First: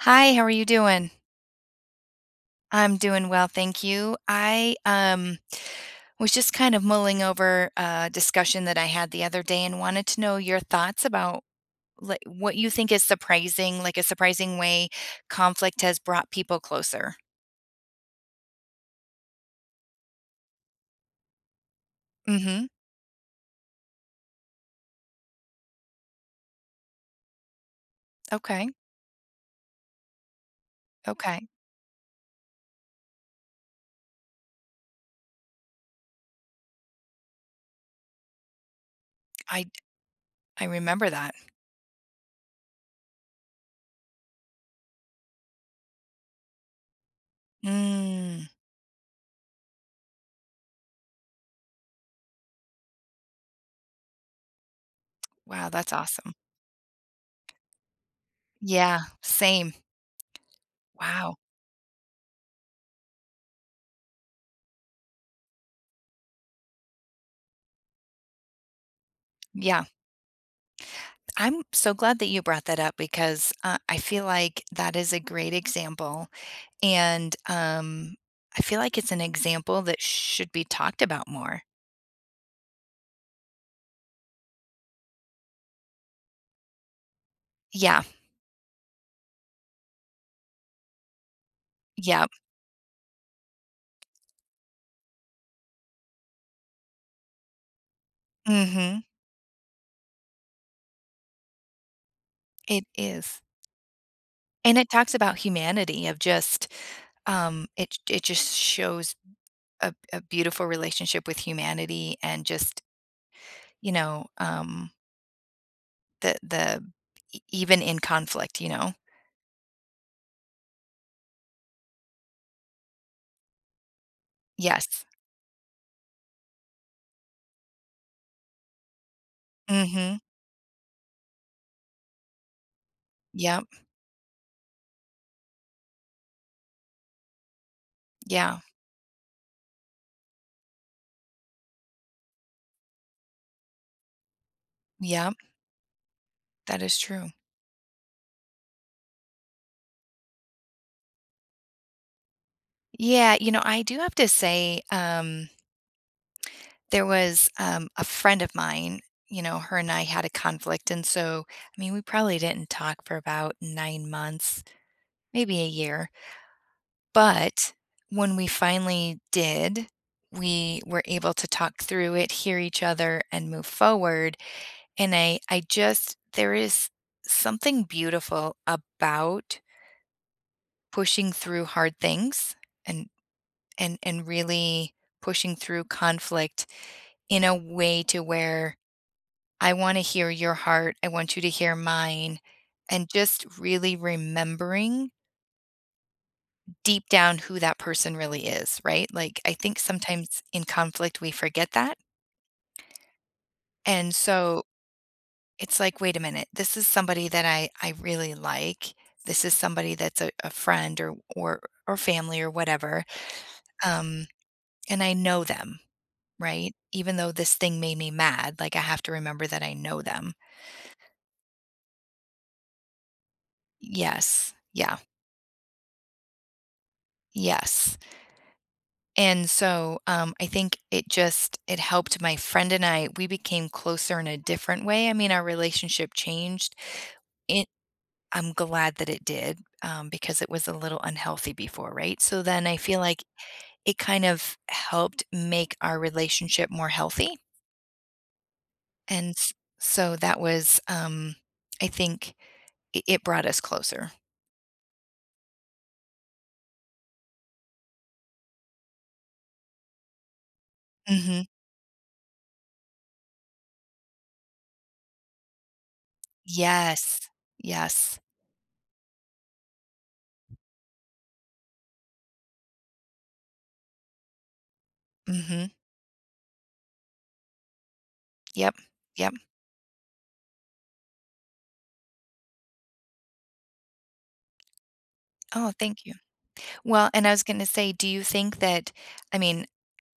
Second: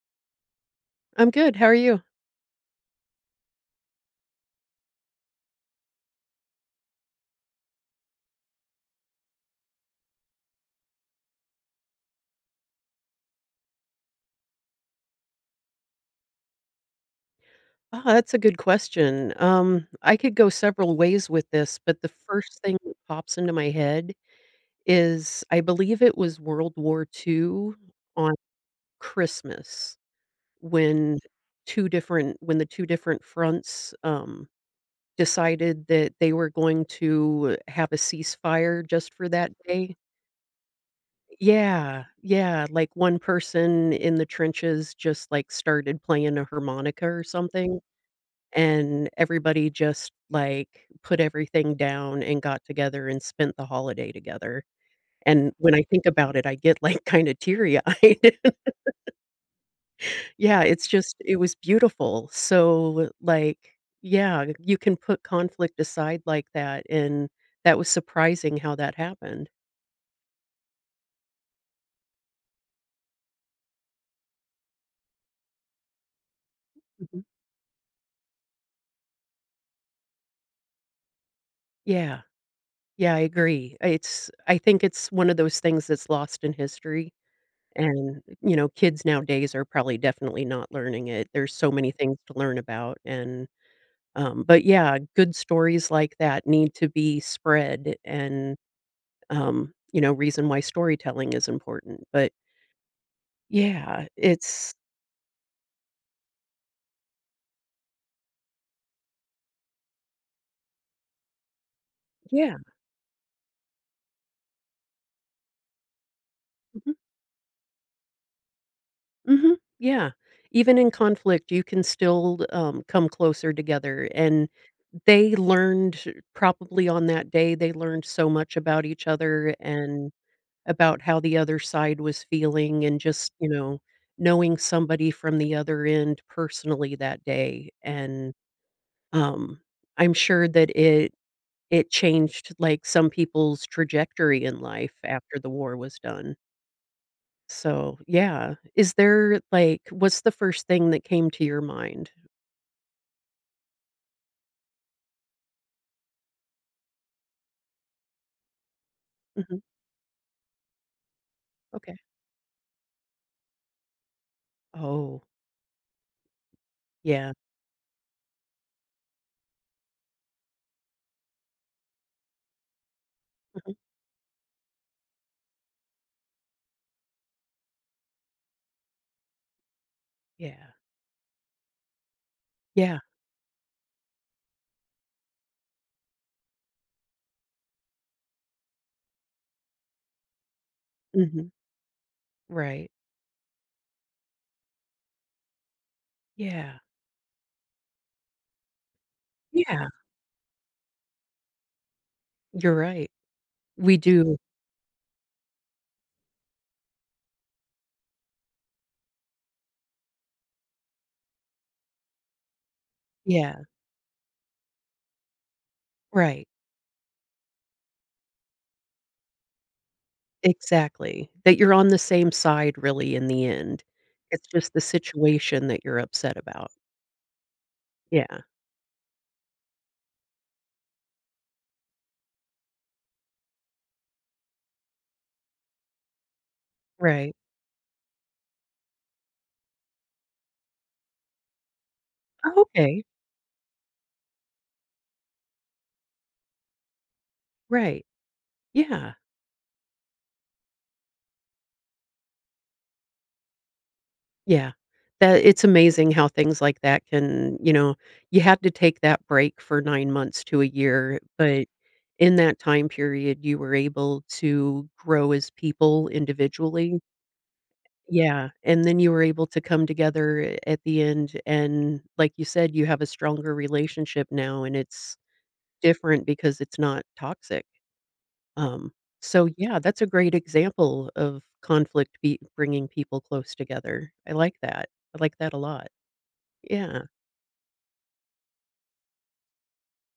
Hi, how are you doing? I'm good, how are you? I'm doing well, thank you. I, um, was just kind of mulling over a discussion that I had the other day and wanted to know your thoughts about, li what you think is surprising, like, a surprising way conflict has brought people closer? Ah, that's a good question, um, I could go several ways with this, but the first Mhm. thing that pops into my head is, I believe it was World War II on Okay. Christmas when Okay. 2 different when the 2 different fronts, um, decided that they were going to have a ceasefire just for that I d day I remember that. Yeah. Yeah, like, one person in the trenches just, like, started playing a harmonica or something, Mm. and everybody just, like, put everything down and got together and spent the holiday together, and Wow, when I that's think awesome. about it, I get, like, kinda teary-eyed. Yeah, same. Yeah, it's just it Wow. was beautiful. So, like, yeah, you can put conflict aside like that, and that was surprising how that happened. Yeah. I'm so glad that you brought that up because, uh, I feel like that is a great example, Mhm. and, um, I feel like it's an example that should be talked about more. Yeah. Yeah, I agree. I it's I think it's one of those things that's lost in history, Yeah. and, you know, kids nowadays are probably definitely not learning it, there's so many things Yep. to learn about, and, um but, yeah, good stories like that need to be spread and, Mhm. um, you know, reason why storytelling is important, but It is. Yeah, it's And it talks about humanity of just um, it j it just shows a a beautiful relationship with humanity and Yeah. just you know, um the the Mhm. e even in conflict, you know? Mhm. Yeah. Even in conflict, you can still, um, come closer together, and Yes. they learned to probably on that day, they learned so much about each other and Mhm. about how the other side was feeling and just, you Yep. know, knowing somebody from the other end personally that day, and, Yeah. um, I'm sure that it it changed, like, some people's trajectory in life Yep. after the war was done That is true. so, yeah. Is there, like what's the first thing that came to your mind? Yeah, you know, I do have to say, um there was, um, a friend of mine, you know, Mhm. her and I had a conflict, and so, I mean, Okay. we probably didn't talk for about 9 months, Oh. maybe a year Yeah. but when we finally did, we were able to talk through it, hear each other, and move Mhm. forward, and I I just there is something beautiful about Yeah. pushing through hard things Yeah. and and and really pushing through conflict in a way to where I wanna hear your heart, I want you to Mhm. hear mine, Right. and just really remembering Yeah. deep down who that person really is, right? Like, I think Yeah. sometimes in conflict we forget that You're right. We and do. so it's like, “Wait a minute, this is somebody that I I really like, this is somebody that's a a friend or or or family or whatever, Yeah. um, and I know them, Right. right? Even though this thing made me mad, like, I have to remember that I know them.“ Exactly. That you're on the same side really in the end. It's Yes. just the Yeah. situation that you're upset about. Yes, Yeah. and so, um, I think it just it helped my friend and I, we became closer in a different way, I mean, our relationship changed. Right. It I'm glad that it did, um, because it was a little unhealthy before, right? So Oh, then I feel okay. like it kind of helped make our relationship more healthy. Right. Yeah. And s so that was, um I think it it brought us closer. Yeah, that it's amazing how things like that can, you know you have to take that break for 9 months to a year, Mhm. but in that time period, you were able to grow as people individually. Yes, yes. Yeah, and then you were able to come together at the end, and, like you said, you have a stronger relationship now, and it's Mhm. different because it's not toxic. Yep. Um, Yep. so, yeah, that's a great example of conflict be bringing people close together. I like that, I like that a Oh, lot. thank you. Yeah. Well and I was gonna say, do you think that, I mean,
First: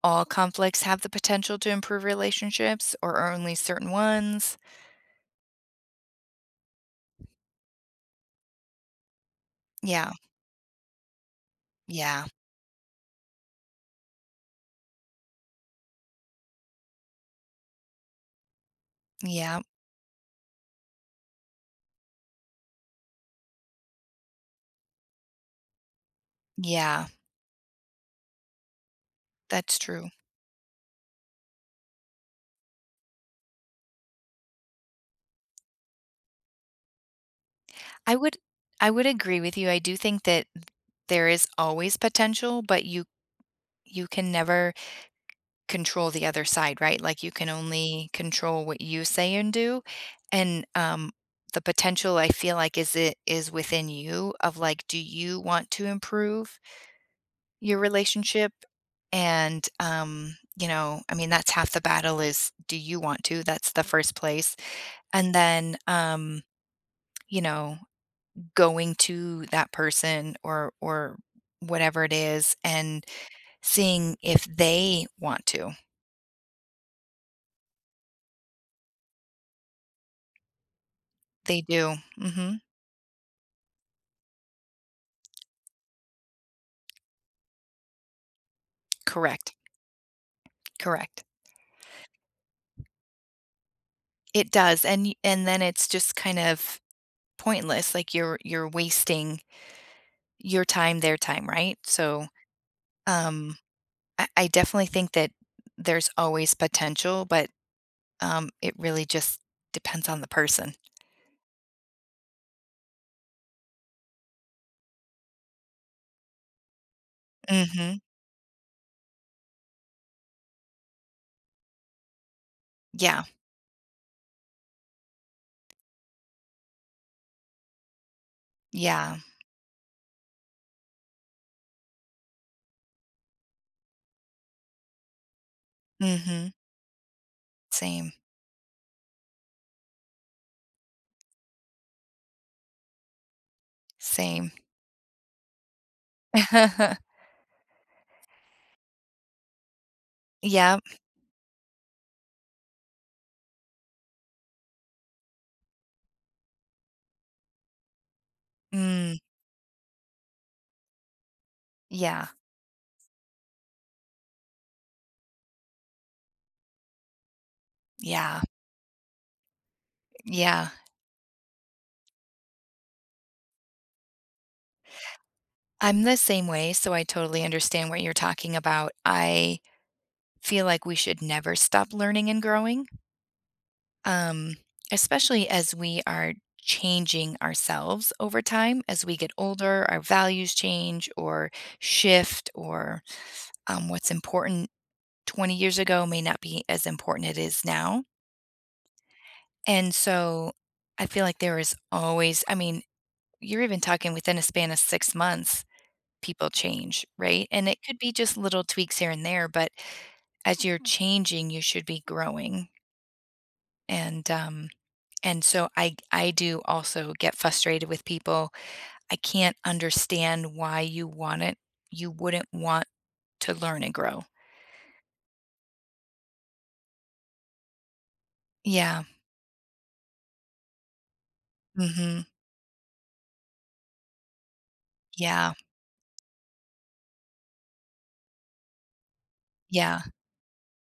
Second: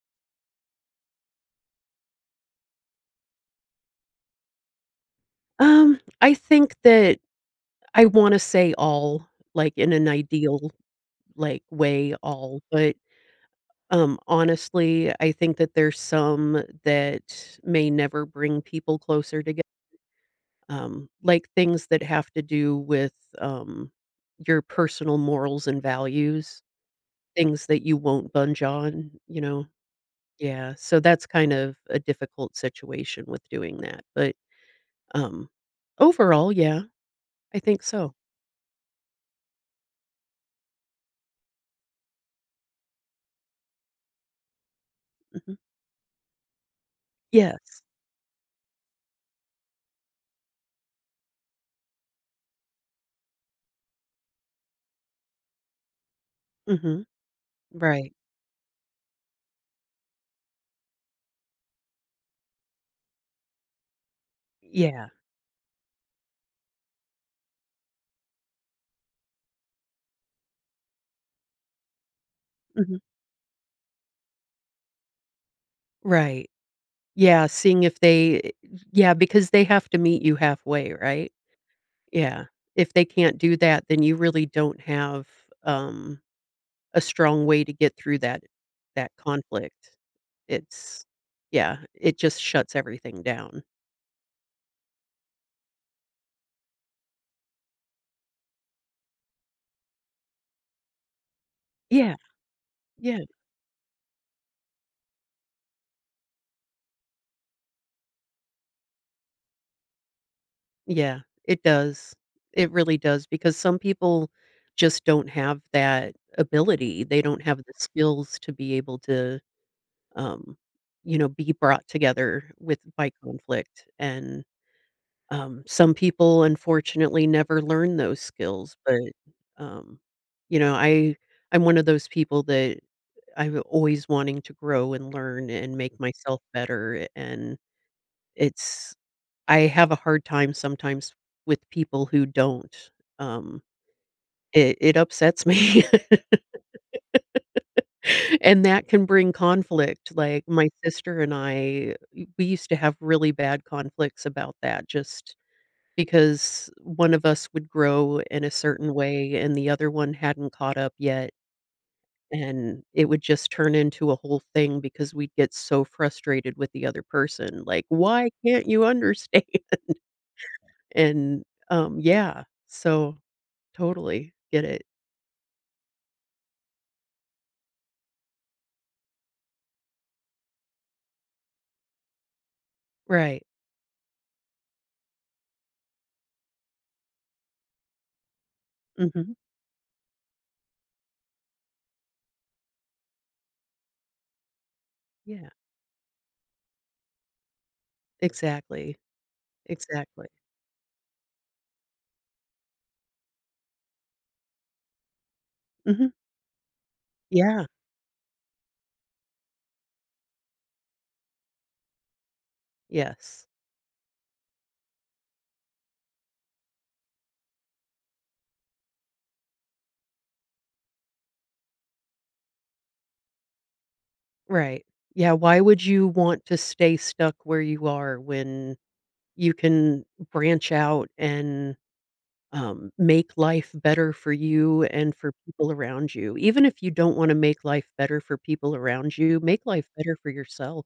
all conflicts have the potential to improve relationships or only certain ones? Um, I think that I wanna say all, like, in an Yeah. ideal, like, way Yeah. all. But, um, honestly, I think that there's some that may never bring people closer toge Yep. um, like, things that have to do with, um, your personal morals and values, Yeah. things that you won't budge on, you know? That's true. Yeah. So, that's kind of a difficult situation with doing that. But, um, overall, yeah, I think so. I would I would agree with you. I do think that th there is always potential, but you you can never Mhm. control the other side, right? Like, you can Yes. only control what you say and do. And, um, the potential, I feel like, is it is within you of, like, do you want to improve Mhm. your Right. relationship? And, um, you know, I mean, that's half the battle is, do you want to? That's the first place. Yeah. And then, um, you know, going to that person or or whatever it is, Mhm. and seeing if they want to. Right. Yeah, seeing if they eh yeah, because they have to meet you halfway, right? They do. Yeah. Mhm. If they can't do that, then you really don't have, um, a strong way to get through that that Correct. conflict. It's Correct. yeah. It just shuts everything down. It does, and you and then it's just kind of pointless. Like, you're you're wasting your time, their time, right? Yeah. So, Yeah. um, I I definitely think that there's always potential, but, um, it really just depends on the person. Yeah. It does. It really does, because some people just don't have that ability. They don't have the Mhm. skills to be able to, um, you know, be brought together with by Yeah. conflict. And, um, some people, unfortunately, never learn those skills, but, Yeah. um, you know, I I'm one of those people that I'm always wanting to grow and learn and make myself Mhm. better, a and Same. it's I have a hard time sometimes with people who don't, um Same. it it upsets me. And that can bring conflict. Like, my Yep. sister and I w we used to have really bad conflicts about that just because one of us would grow in a certain Mm. way and the other one hadn't caught up yet. Yeah. And it would just turn into a whole thing because we'd get so frustrated with the other person. Like, "Why Yeah. can't you understand?" Yeah. And, um, yeah, so, totally get it. I'm the same way, so I totally understand what you're talking about, I feel like we should never stop learning and growing Right. um, especially as we are changing ourselves over time. As we get Mhm. older, our values change or shift or, um, what's important Yeah. 20 years ago may not be as important it is now. Exactly, And, exactly. so, I feel like there is always I mean, you're even talking within a span of 6 months, Mhm. people change, right? Yeah. And it could be just little tweaks here and there, but as you're changing, you should be growing Yes. and, um, and so I I do also get frustrated with people. I can't understand why you want it you wouldn't want to learn and grow. Right. Yeah, why would you want to stay stuck where you are when Yeah. you can branch out and, Mhm. um, make life better for you and for Yeah. people around you? Even if you don't wanna make life better for people around you, make life Yeah. better for yourself.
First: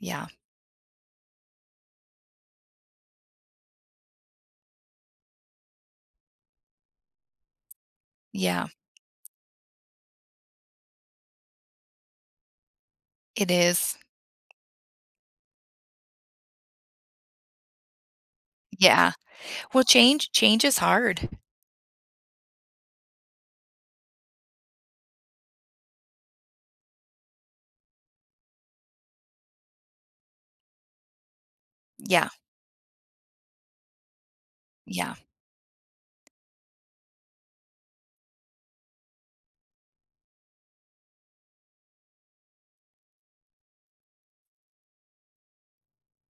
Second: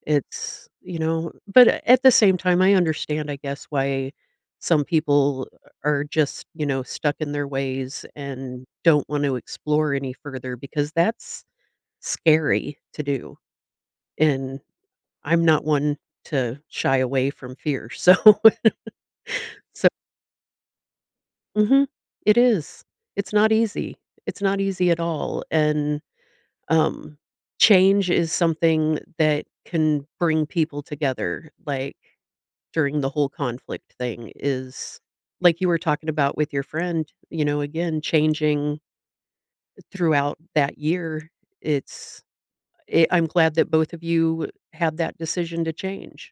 Yeah. It's, you know but at the same time, I understand, I guess, why some people are just, you know, stuck in their ways and Yeah. don't want to explore any further because that's scary to do, It is. and I'm not one to shy away from fear, so Yeah. Well, so change change is hard. Mhm, it is, it's not easy, it's not easy at all, and, um, change is something that can bring people together, like, Yeah. during the whole conflict thing is Yeah. like, you were talking about with your friend, you know, again, changing throughout that year, it's eh, I'm glad that both of you had that decision to change,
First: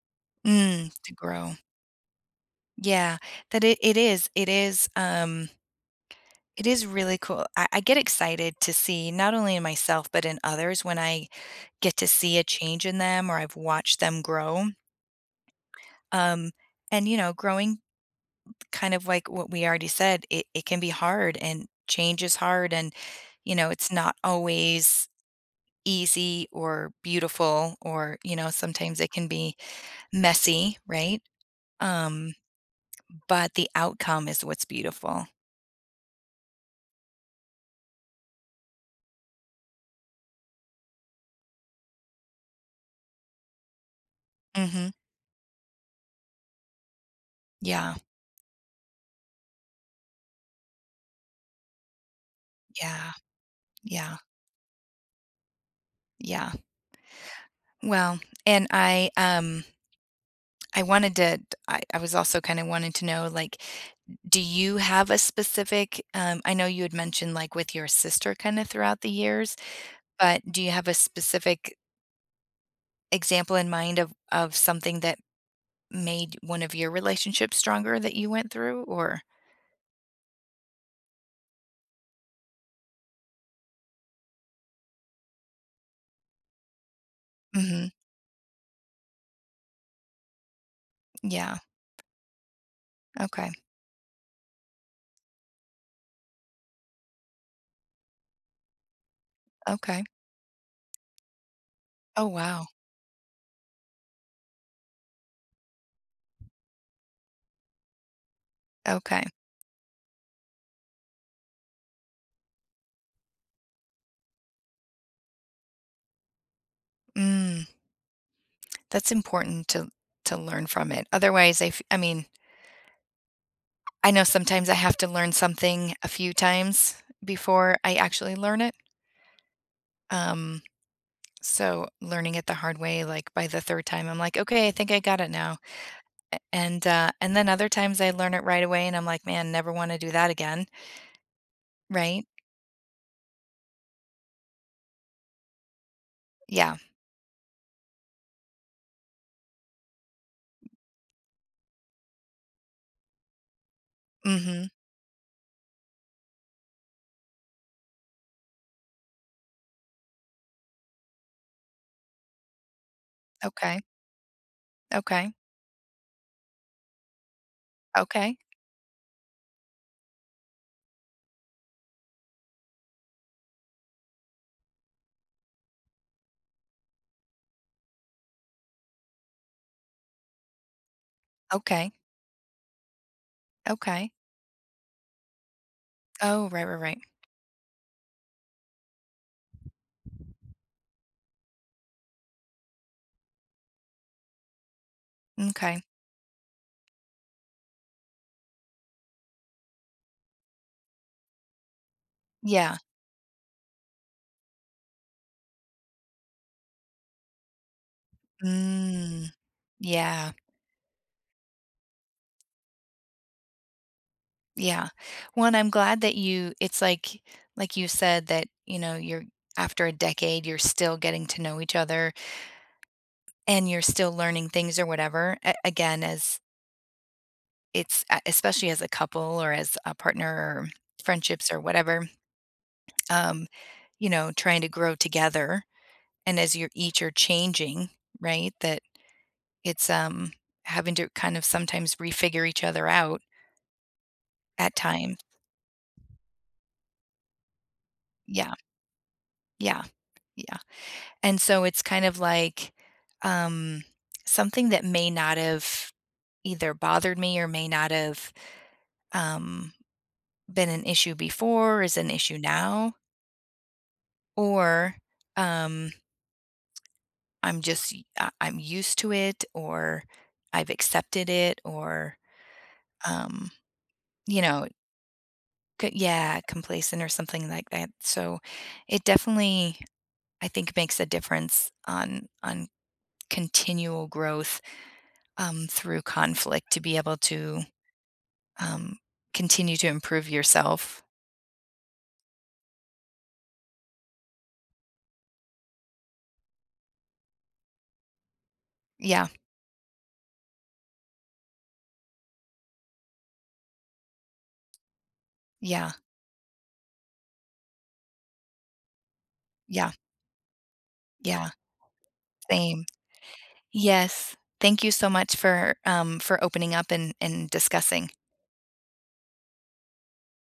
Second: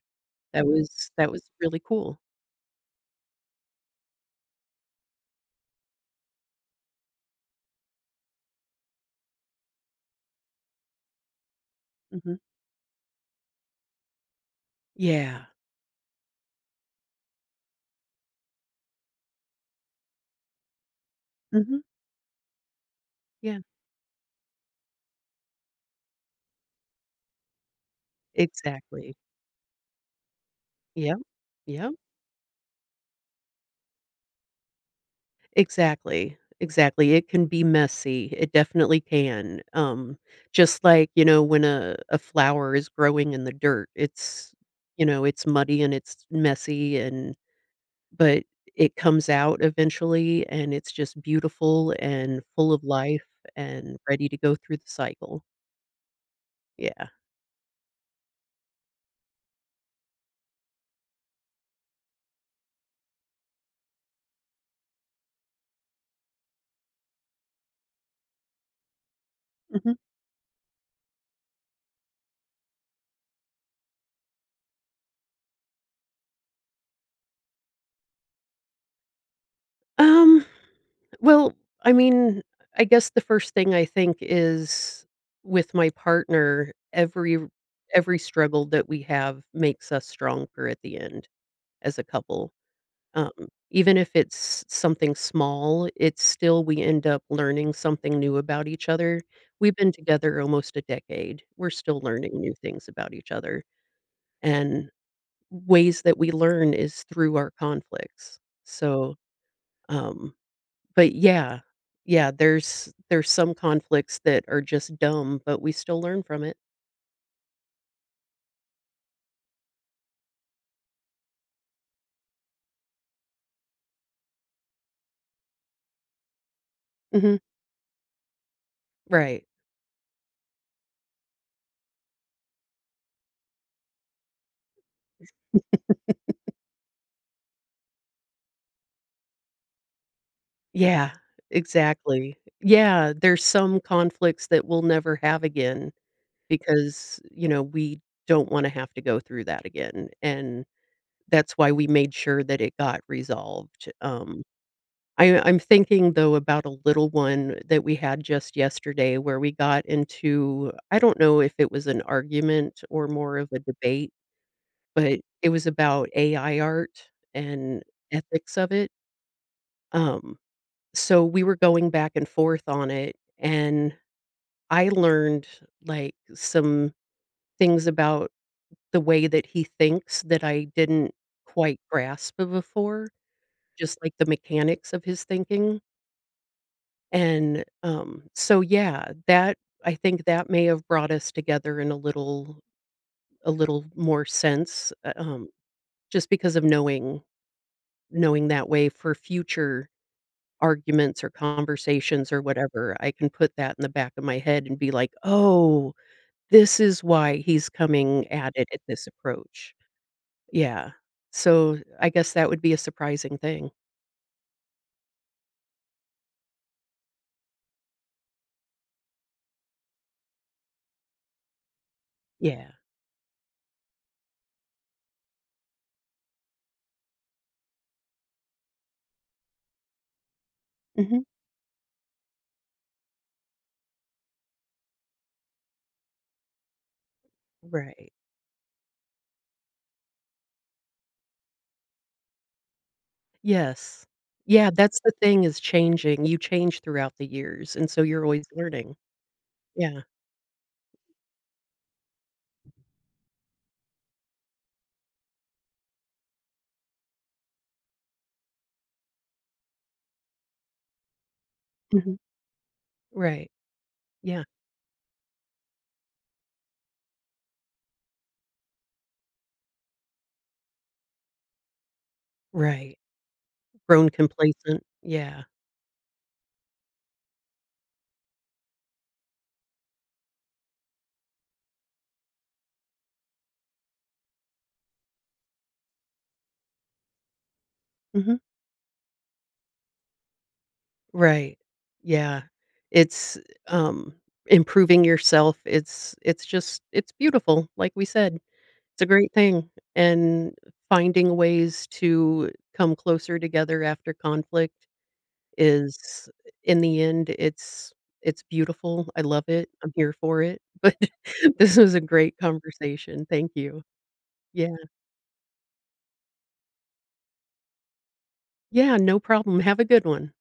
that Mm, was to that was grow. really cool. Yeah. That i it is it is, um it is really cool I I get excited to see, not only in myself, but in others, when I get to see Mhm. a change in them or I've watched them grow. Yeah. Um, and, you know, growing kind of, like, what we already said, it it can be hard, and Mhm. change is hard and, you Yeah. know, it's not always easy or beautiful or you know, sometimes it Exactly. can be messy, Yep. right? Yep. Um, but the outcome is what's beautiful. Exactly, exactly, it can be messy, it definitely can, um, just like, you know, when a a flower is growing in the dirt, it's Mhm. you know, it's muddy and it's messy and Yeah. but it comes out eventually, and it's just beautiful, and full of Yeah. life, and Yeah. ready to go through the cycle. Yeah. Yeah. Well and I, um I wanted to t I I was also kinda wanting to know, like, do you have a specific, um I know you had mentioned, like, with your sister kinda throughout the years, Mhm. but do you have a specific example in mind of of something that made one of your relationships stronger that you went through? Or Um, well, I mean, I guess the first thing I think is with my partner, every r Mhm. every struggle that we have makes us stronger at the end Yeah. as a couple. Um, Okay. even if it's something small, it's still we end up learning something new about each other. We've been Okay. together almost a decade. We're still Oh, learning new wow. things about each other. And ways that we learn is through our conflicts, so, Okay. um but yeah, yeah, there's there's some conflicts that are just dumb, but we still learn from it. Mm. That's important to to learn from it. Otherwise, I f I mean I know sometimes I have to learn something a few times Mhm. before I actually learn it. Right. Um, so learning it the hard way, like, by the 3rd time, I'm like, "Okay, I think I got it now." A and uh, and then other times, I learn it right away, and I'm like, "Man, never wanna do that again." Yeah. Right? Exactly. Yeah. There's some conflicts that we'll never have again Yeah. because, you know, we don't wanna have to go through that again, and that's why we made sure that it got resolved. Um, Mhm. I'm I'm thinking, though, about a little one that we had just yesterday where we got into I don't know if it was an argument or more of a Okay. debate, but Okay. it was about AI art and Okay. ethics of it. Um, so we were going back and forth on it, and I learned, like, some things about the way that he thinks, that I didn't quite Okay. grasp b before, just Okay. like the mechanics of his thinking Oh, right, right, right. and, um so, yeah, that, I think that may have brought us together in a little a little more sense, eh, um, M'kay. just because of knowing knowing that way for future arguments, or conversations, or Yeah. whatever, I can put that in the back of my head and be like, "Oh, this is why he's coming at it at this Mm, approach." yeah. Yeah, so I guess that would be a surprising thing. Yeah. One, I'm glad that you it's like like you said that, you know, you're after a decade, you're still getting to know each other Yeah. and you're still learning things, or whatever, a again, as It's uh, especially as a couple, or as a partner, or Mhm. friendships, or whatever, um, you know, trying to grow together, and as you're each are changing, Right. right, that it's, um, having to kind of sometimes refigure each other out Yes. Yeah, at that's the times. thing, is changing, you change throughout the years, and so you're always Yeah. learning. Yeah, Yeah. yeah, and so it's kind of like, um, something that may not have either bothered me, or may not have, um, been an issue before, is an Mhm. issue now Right. Yeah. or, um I'm just u um, I I'm used to it, or I've accepted it, or, Right. um, Grown you know complacent, yeah. c yeah, complacent, or something like that, so, it definitely, I think, makes a difference on on continual growth, um, through conflict to be able to, Mhm. um, continue to improve yourself. Right. Yeah. It's, um, improving yourself, it's it's just it's beautiful. Like we said, it's a Yeah. great thing, and, finding ways to come closer together after conflict Yeah. is in the end, it's it's beautiful, I love it, I'm Yeah. here for it, but Yeah. this is a great Same. conversation. Thank you. Yes. Yeah. Thank you so much for, um for opening up and and discussing. Yeah, no problem, have a good one.